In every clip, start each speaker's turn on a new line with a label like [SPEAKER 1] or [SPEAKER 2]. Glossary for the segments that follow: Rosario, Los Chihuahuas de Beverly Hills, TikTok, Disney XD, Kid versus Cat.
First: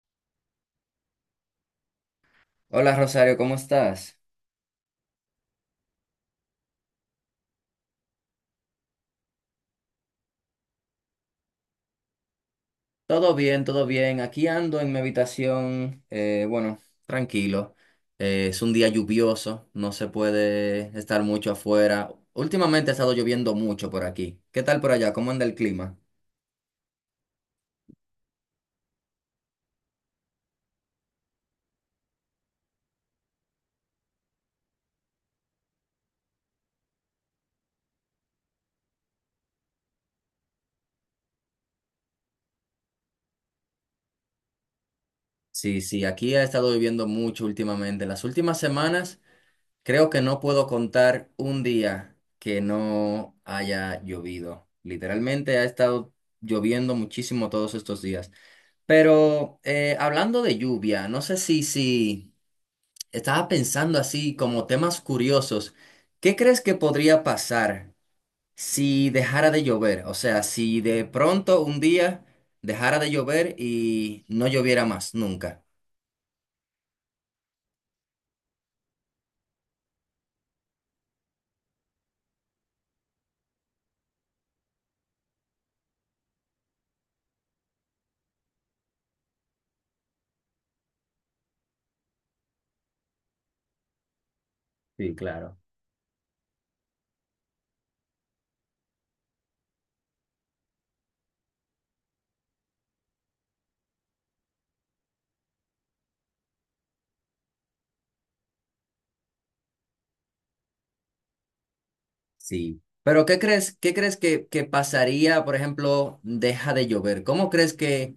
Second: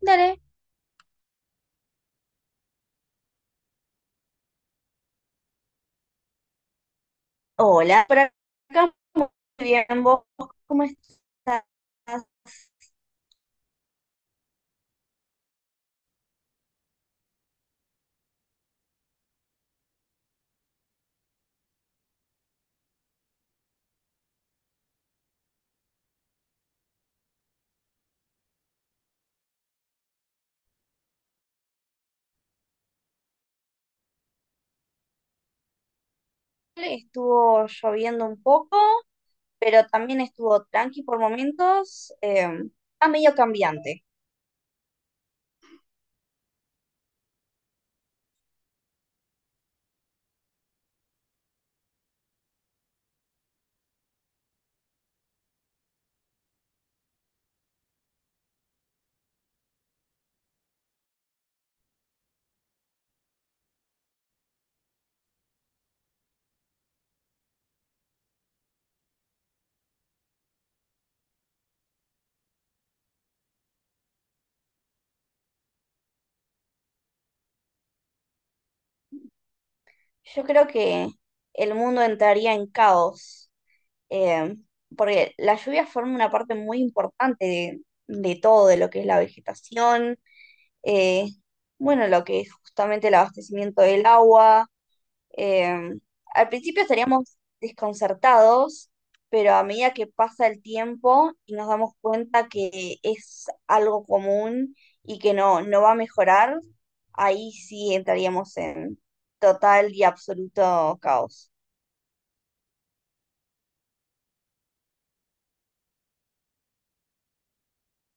[SPEAKER 1] Dale.
[SPEAKER 2] Hola, Rosario, ¿cómo estás?
[SPEAKER 1] Hola, por acá muy bien. ¿Vos cómo estás?
[SPEAKER 2] Todo bien, todo bien. Aquí ando en mi habitación, bueno, tranquilo. Es un día lluvioso, no se puede estar mucho afuera. Últimamente ha estado lloviendo mucho por aquí. ¿Qué tal por allá? ¿Cómo anda el clima?
[SPEAKER 1] Estuvo lloviendo un poco, pero también estuvo tranqui por momentos. Está medio cambiante.
[SPEAKER 2] Sí, sí, aquí ha estado lloviendo mucho últimamente. Las últimas semanas creo que no puedo contar un día que no haya llovido. Literalmente ha estado lloviendo muchísimo todos estos días. Pero hablando de lluvia, no sé si, estaba pensando así como temas curiosos. ¿Qué crees que podría pasar si dejara de llover? O sea, si de pronto un día dejara de llover y no lloviera más nunca.
[SPEAKER 1] Yo creo que el mundo entraría en caos, eh, porque la lluvia forma una parte muy importante de todo, de lo que es la vegetación, eh, bueno, lo que es justamente el abastecimiento del agua.
[SPEAKER 2] Sí, claro.
[SPEAKER 1] Eh, Al principio estaríamos desconcertados, pero a medida que pasa el tiempo y nos damos cuenta que es algo común y que no va a mejorar, ahí sí entraríamos en total y absoluto caos.
[SPEAKER 2] Sí. Pero qué crees que pasaría, por ejemplo, deja de llover? ¿Cómo crees que,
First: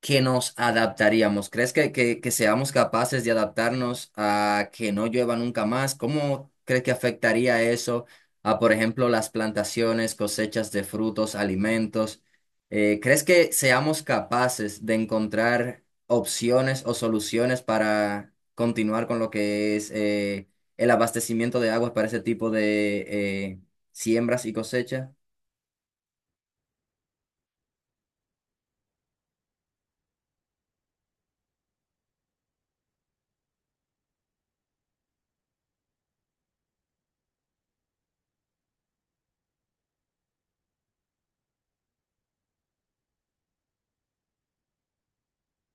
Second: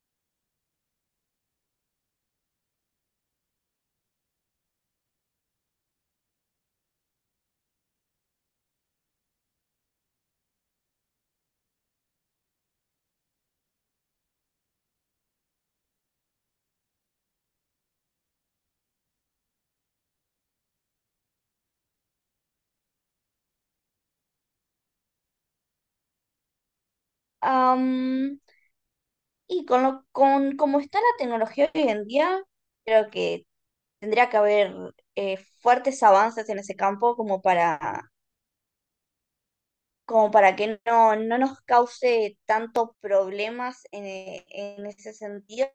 [SPEAKER 2] que nos adaptaríamos? ¿Crees que seamos capaces de adaptarnos a que no llueva nunca más? ¿Cómo crees que afectaría eso a, por ejemplo, las plantaciones, cosechas de frutos, alimentos? ¿Crees que seamos capaces de encontrar opciones o soluciones para continuar con lo que es el abastecimiento de aguas para ese tipo de eh, siembras y cosechas?
[SPEAKER 1] Am, y con cómo está la tecnología hoy en día, creo que tendría que haber fuertes avances en ese campo como para como para que no nos cause tantos problemas en, en ese sentido.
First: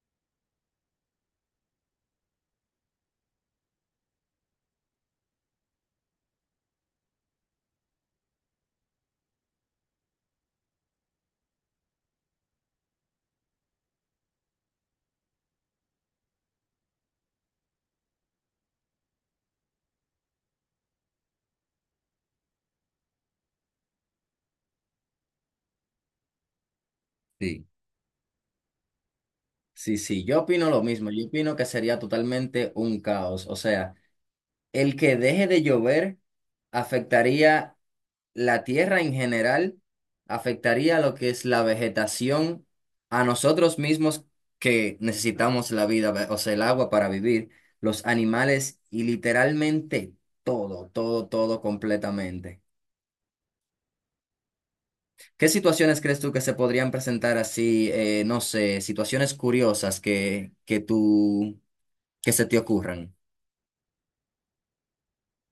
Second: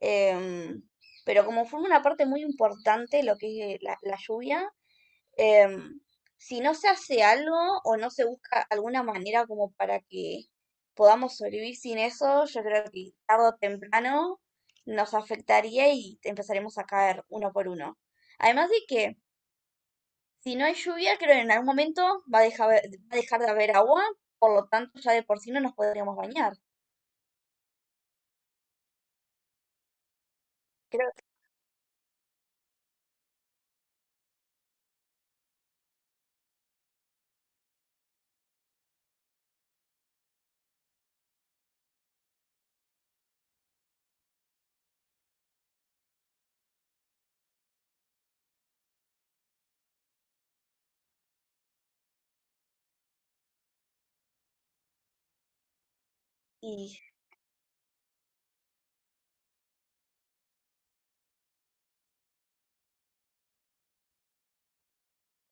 [SPEAKER 1] em, pero como forma una parte muy importante lo que es la lluvia, em, si no se hace algo o no se busca alguna manera como para que podamos sobrevivir sin eso, yo creo que tarde o temprano nos afectaría y empezaremos a caer uno por uno. Además de que si no hay lluvia, creo que en algún momento va a dejar de haber agua, por lo tanto ya de por sí no nos podríamos bañar.
[SPEAKER 2] Sí. Sí, sí, yo opino lo mismo.
[SPEAKER 1] Creo que
[SPEAKER 2] Yo opino que sería totalmente un caos. O sea, el que deje de llover afectaría la tierra en general, afectaría lo que es la vegetación, a nosotros mismos que necesitamos la vida, o sea, el agua para vivir, los animales y literalmente todo, todo, todo completamente. ¿Qué situaciones crees tú que se podrían
[SPEAKER 1] y
[SPEAKER 2] presentar así, no sé, situaciones curiosas que tú, que se te ocurran?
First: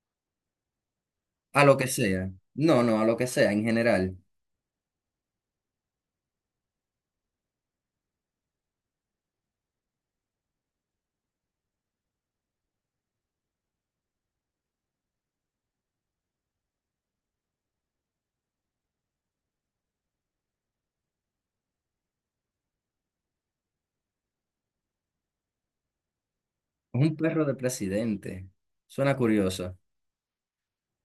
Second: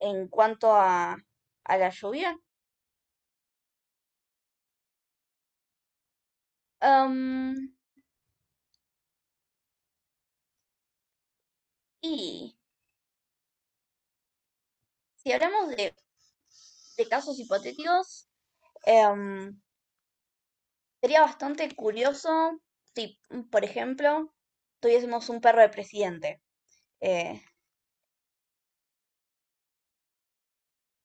[SPEAKER 1] En cuanto
[SPEAKER 2] A lo
[SPEAKER 1] a
[SPEAKER 2] que
[SPEAKER 1] la
[SPEAKER 2] sea.
[SPEAKER 1] lluvia,
[SPEAKER 2] No, no, a lo que sea, en general.
[SPEAKER 1] em, y si hablamos de casos hipotéticos, em, sería bastante curioso si, por ejemplo, tuviésemos un perro de presidente.
[SPEAKER 2] Un
[SPEAKER 1] Eh,
[SPEAKER 2] perro de presidente. Suena curioso.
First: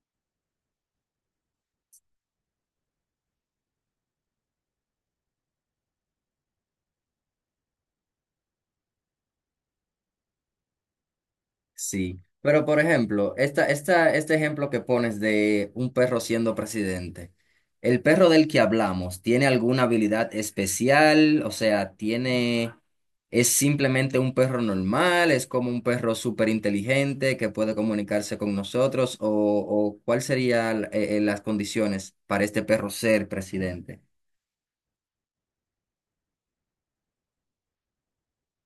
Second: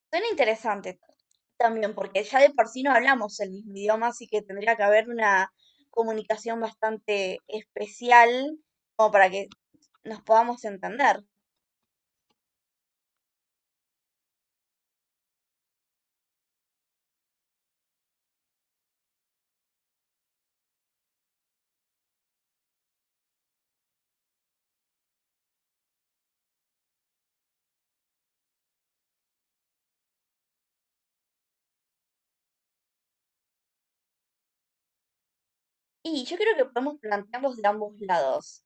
[SPEAKER 1] Suena interesante también, porque ya de por sí no hablamos el mismo idioma, así que tendría que haber una comunicación bastante especial como para que nos podamos entender.
[SPEAKER 2] Sí. Pero, por ejemplo, este ejemplo que pones de un perro siendo presidente. ¿El perro del que hablamos tiene alguna habilidad especial? O sea, tiene... ¿Es simplemente un perro normal? ¿Es como un perro súper inteligente que puede comunicarse con nosotros? O cuál serían las condiciones para este perro ser presidente?
[SPEAKER 1] Y yo creo que podemos plantearlos de ambos lados,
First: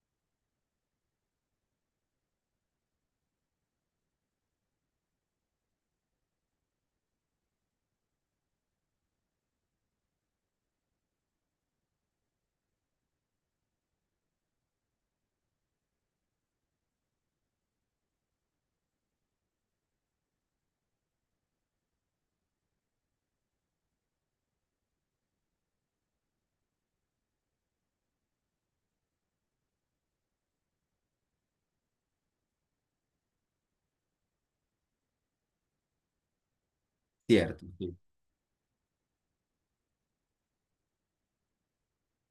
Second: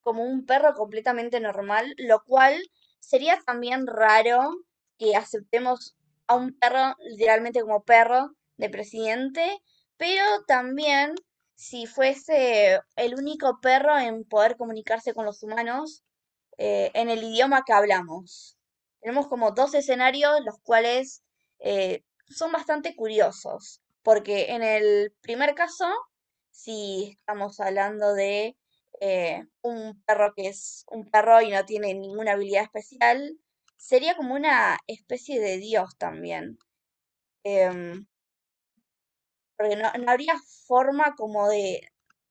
[SPEAKER 1] como un perro completamente normal, lo cual sería también raro que aceptemos a un perro literalmente como perro de presidente, pero también si fuese el único perro en poder comunicarse con los humanos, en el idioma que hablamos. Tenemos como dos escenarios, los cuales son bastante curiosos, porque en el primer caso, si estamos hablando de un perro que es un perro y no tiene ninguna habilidad especial, sería como una especie de dios también,
[SPEAKER 2] Cierto.
[SPEAKER 1] em, porque no habría forma como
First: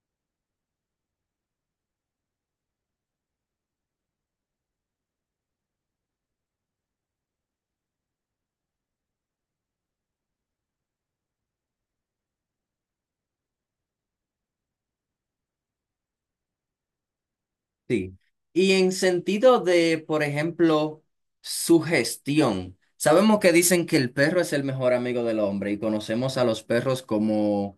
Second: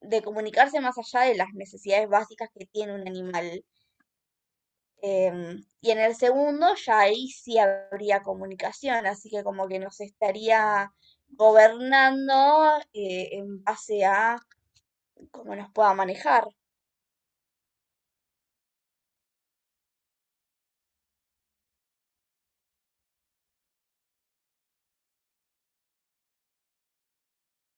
[SPEAKER 1] de comunicarse más allá de las necesidades básicas que tiene un animal. Y en el segundo ya ahí sí habría comunicación, así que como que nos estaría gobernando en base a cómo nos pueda manejar.
[SPEAKER 2] Sí. Y en sentido de, por ejemplo, su gestión. Sabemos que dicen que el perro es el mejor amigo del hombre y conocemos a los perros como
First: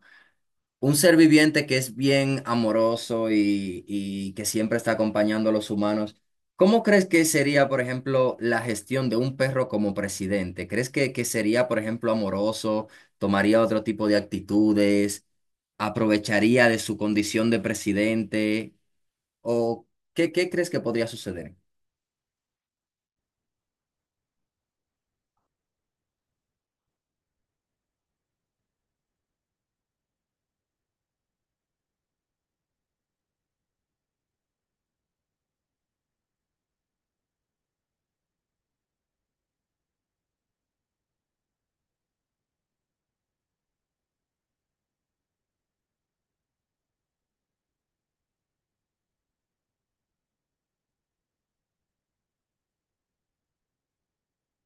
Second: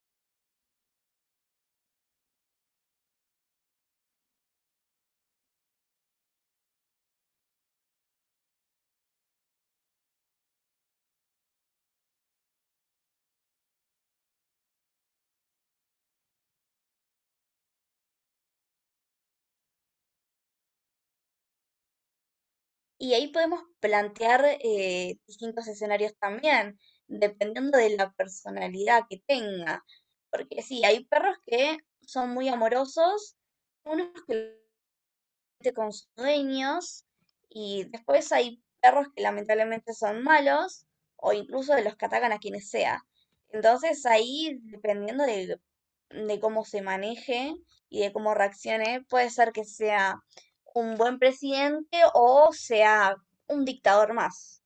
[SPEAKER 2] un ser viviente que es bien amoroso y que siempre está acompañando a los humanos. ¿Cómo crees que sería, por ejemplo, la gestión de un perro como presidente? ¿Crees que sería, por ejemplo, amoroso? ¿Tomaría otro tipo de actitudes? ¿Aprovecharía de su condición de presidente? ¿O qué, qué crees que podría suceder?
[SPEAKER 1] Y ahí podemos plantear distintos escenarios también, dependiendo de la personalidad que tenga. Porque sí, hay perros que son muy amorosos, unos que con sus dueños, y después hay perros que lamentablemente son malos o incluso de los que atacan a quienes sea. Entonces ahí, dependiendo de cómo se maneje y de cómo reaccione, puede ser que sea un buen presidente o sea un dictador más.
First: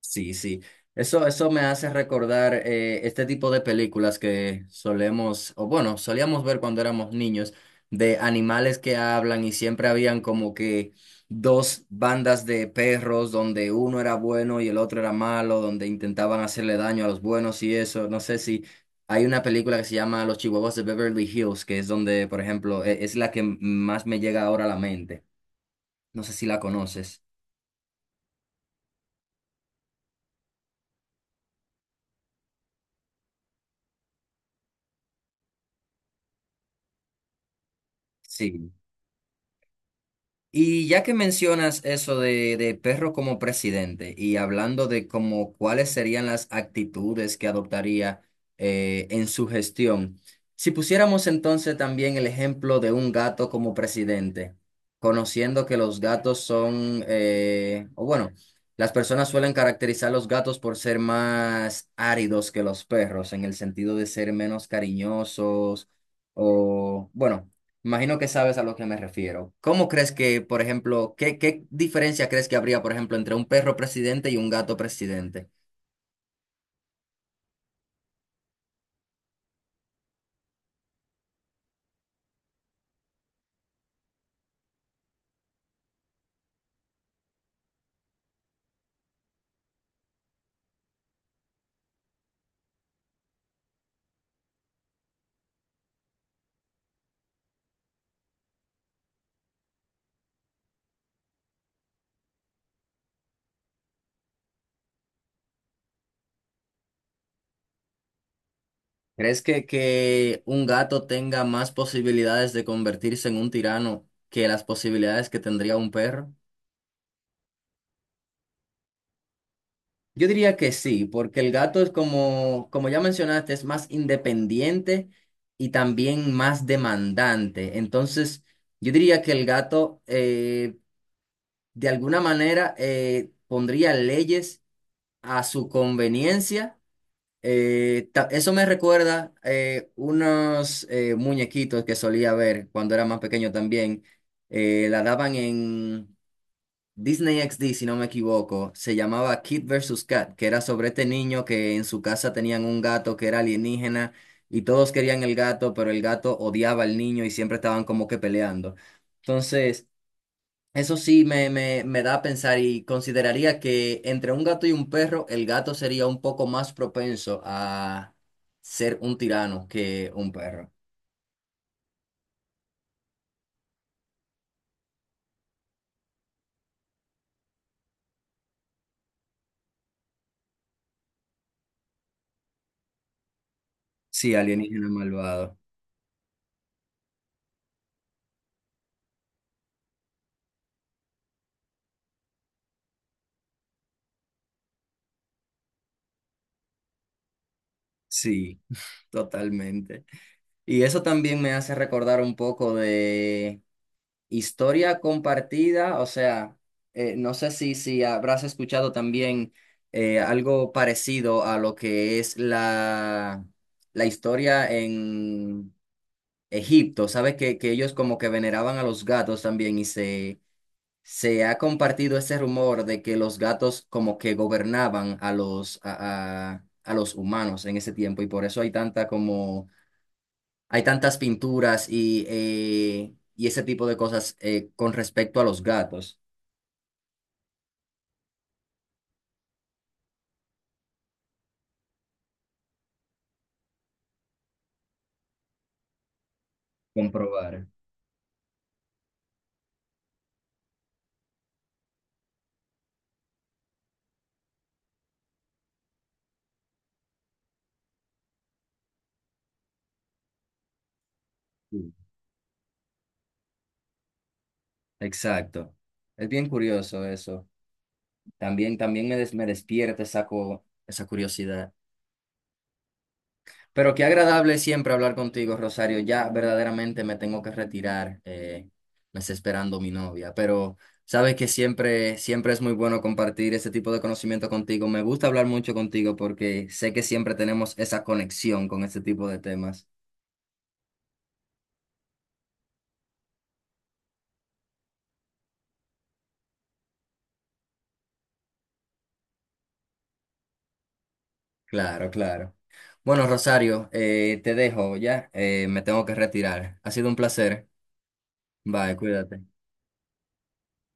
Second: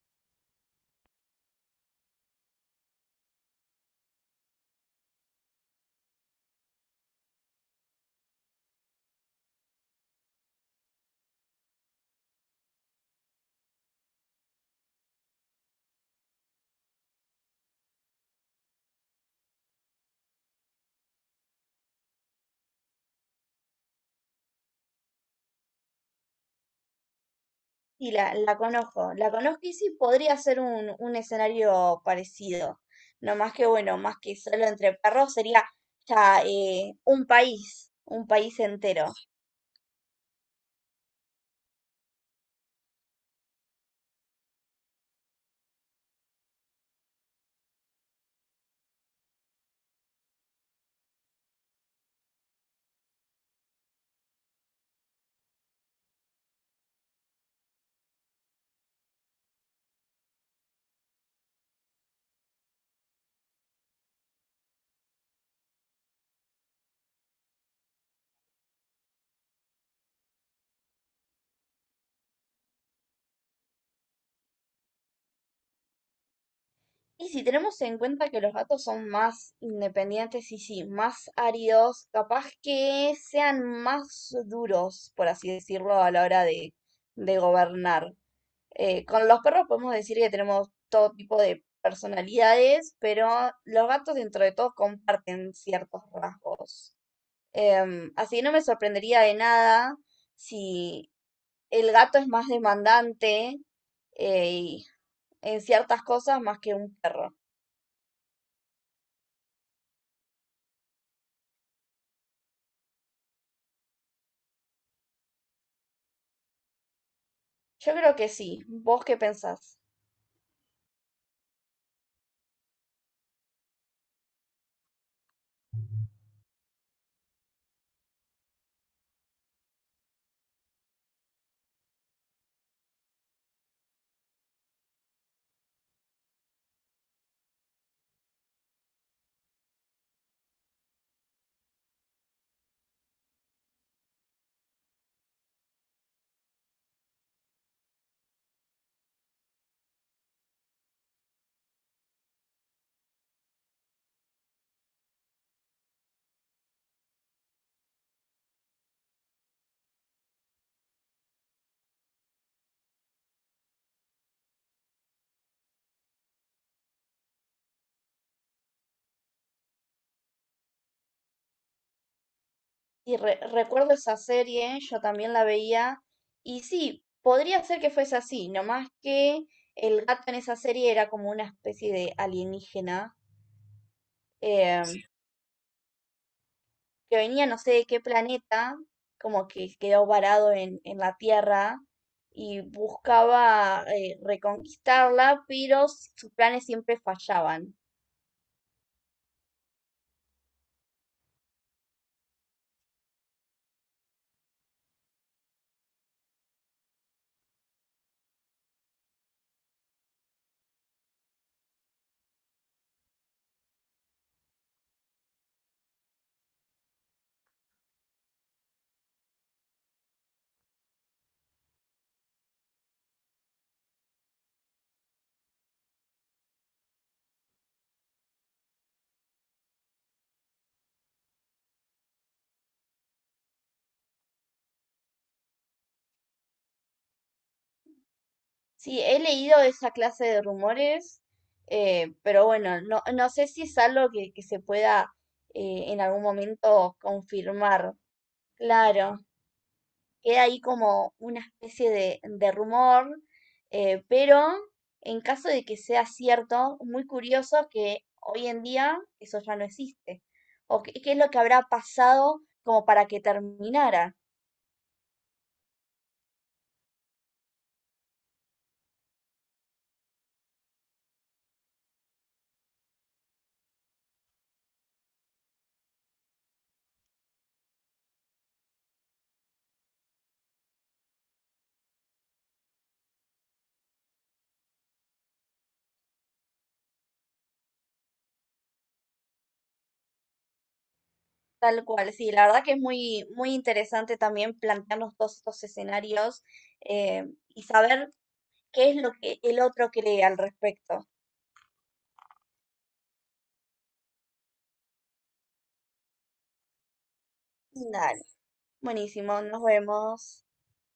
[SPEAKER 2] Sí, sí. Eso me hace recordar este tipo de películas que solemos, o bueno, solíamos ver cuando éramos niños, de animales que hablan y siempre habían como que dos bandas de perros donde uno era bueno y el otro era malo, donde intentaban hacerle daño a los buenos y eso. No sé si hay una película que se llama Los Chihuahuas de Beverly Hills, que es donde, por ejemplo, es la que más me llega ahora a la mente. No sé si la conoces.
[SPEAKER 1] Sí, la conozco, la conozco, y sí podría ser un escenario parecido. No más que bueno, más que solo entre perros sería ya un país
[SPEAKER 2] Sí.
[SPEAKER 1] entero.
[SPEAKER 2] Y ya que mencionas eso de perro como presidente y hablando de como cuáles serían las actitudes que adoptaría en su gestión, si pusiéramos entonces también el ejemplo de un gato como presidente, conociendo que los gatos son, o bueno, las personas suelen caracterizar a los gatos por ser más áridos que los perros, en el sentido de ser menos cariñosos o, bueno, imagino que sabes a lo que me refiero. ¿Cómo crees que, por ejemplo, qué, qué diferencia crees que habría, por ejemplo, entre un perro presidente y un gato presidente?
[SPEAKER 1] Y si tenemos en cuenta que los gatos son más independientes y sí, más áridos, capaz que sean más duros, por así decirlo, a la hora de gobernar. Con los perros podemos decir que tenemos todo tipo de personalidades, pero los gatos dentro de todo comparten ciertos rasgos. Así que no me sorprendería de nada si el gato es más demandante, y en ciertas cosas más que un perro.
[SPEAKER 2] ¿Crees que un gato tenga más posibilidades de convertirse en un tirano que las posibilidades que tendría un perro?
[SPEAKER 1] Yo creo que sí. ¿Vos qué pensás?
[SPEAKER 2] Yo diría que sí, porque el gato es como, como ya mencionaste, es más independiente y también más demandante. Entonces, yo diría que el gato, de alguna manera, pondría leyes a su conveniencia. Eso me recuerda unos muñequitos que solía ver cuando era más pequeño también. La daban en Disney XD, si no me equivoco. Se llamaba Kid versus Cat, que era sobre este niño que en su casa tenían un gato que era alienígena y todos querían el gato, pero el gato odiaba al niño y siempre estaban como que peleando. Entonces... Eso sí me da a pensar y consideraría que entre un gato y un perro, el gato sería un poco más propenso a ser un tirano que un perro.
[SPEAKER 1] Y recuerdo esa serie, yo también la veía, y sí, podría ser que fuese así, nomás que el gato en esa serie era como una especie de alienígena.
[SPEAKER 2] Sí, alienígena
[SPEAKER 1] Sí.
[SPEAKER 2] malvado.
[SPEAKER 1] Que venía no sé de qué planeta, como que quedó varado en la Tierra y buscaba reconquistarla, pero sus planes siempre fallaban.
[SPEAKER 2] Sí, totalmente. Y eso también me hace recordar un poco de historia compartida, o sea, no sé si, si habrás escuchado también algo parecido a lo que es la historia en Egipto, ¿sabes? Que ellos como que veneraban a los gatos también y se ha compartido ese rumor de que los gatos como que gobernaban a los, a los humanos en ese tiempo y por eso hay tanta como, hay tantas pinturas y ese tipo de cosas con respecto a los gatos.
[SPEAKER 1] Sí, he leído esa clase de rumores, pero bueno, no sé si es algo que se pueda en algún momento
[SPEAKER 2] Comprobar.
[SPEAKER 1] confirmar. Claro, queda ahí como una especie de rumor, pero en caso de que sea cierto, muy curioso que hoy en día eso ya no existe. ¿O qué, qué es lo que habrá
[SPEAKER 2] Sí.
[SPEAKER 1] pasado como para que terminara?
[SPEAKER 2] Exacto. Es bien curioso eso. También, me despierta esa, esa curiosidad. Pero qué agradable siempre hablar contigo, Rosario. Ya verdaderamente me tengo que retirar. Me está esperando mi novia, pero sabes que siempre, siempre es muy bueno compartir ese tipo de conocimiento contigo. Me gusta hablar mucho contigo porque sé que siempre tenemos esa conexión con este tipo de temas.
[SPEAKER 1] Tal cual, sí, la verdad que es muy, muy interesante también plantearnos todos estos escenarios, eh, y saber qué es lo que el otro cree al respecto.
[SPEAKER 2] Claro, claro. Bueno, Rosario, te dejo ya. Me tengo que retirar. Ha sido un placer.
[SPEAKER 1] Dale.
[SPEAKER 2] Bye,
[SPEAKER 1] Buenísimo,
[SPEAKER 2] cuídate.
[SPEAKER 1] nos vemos.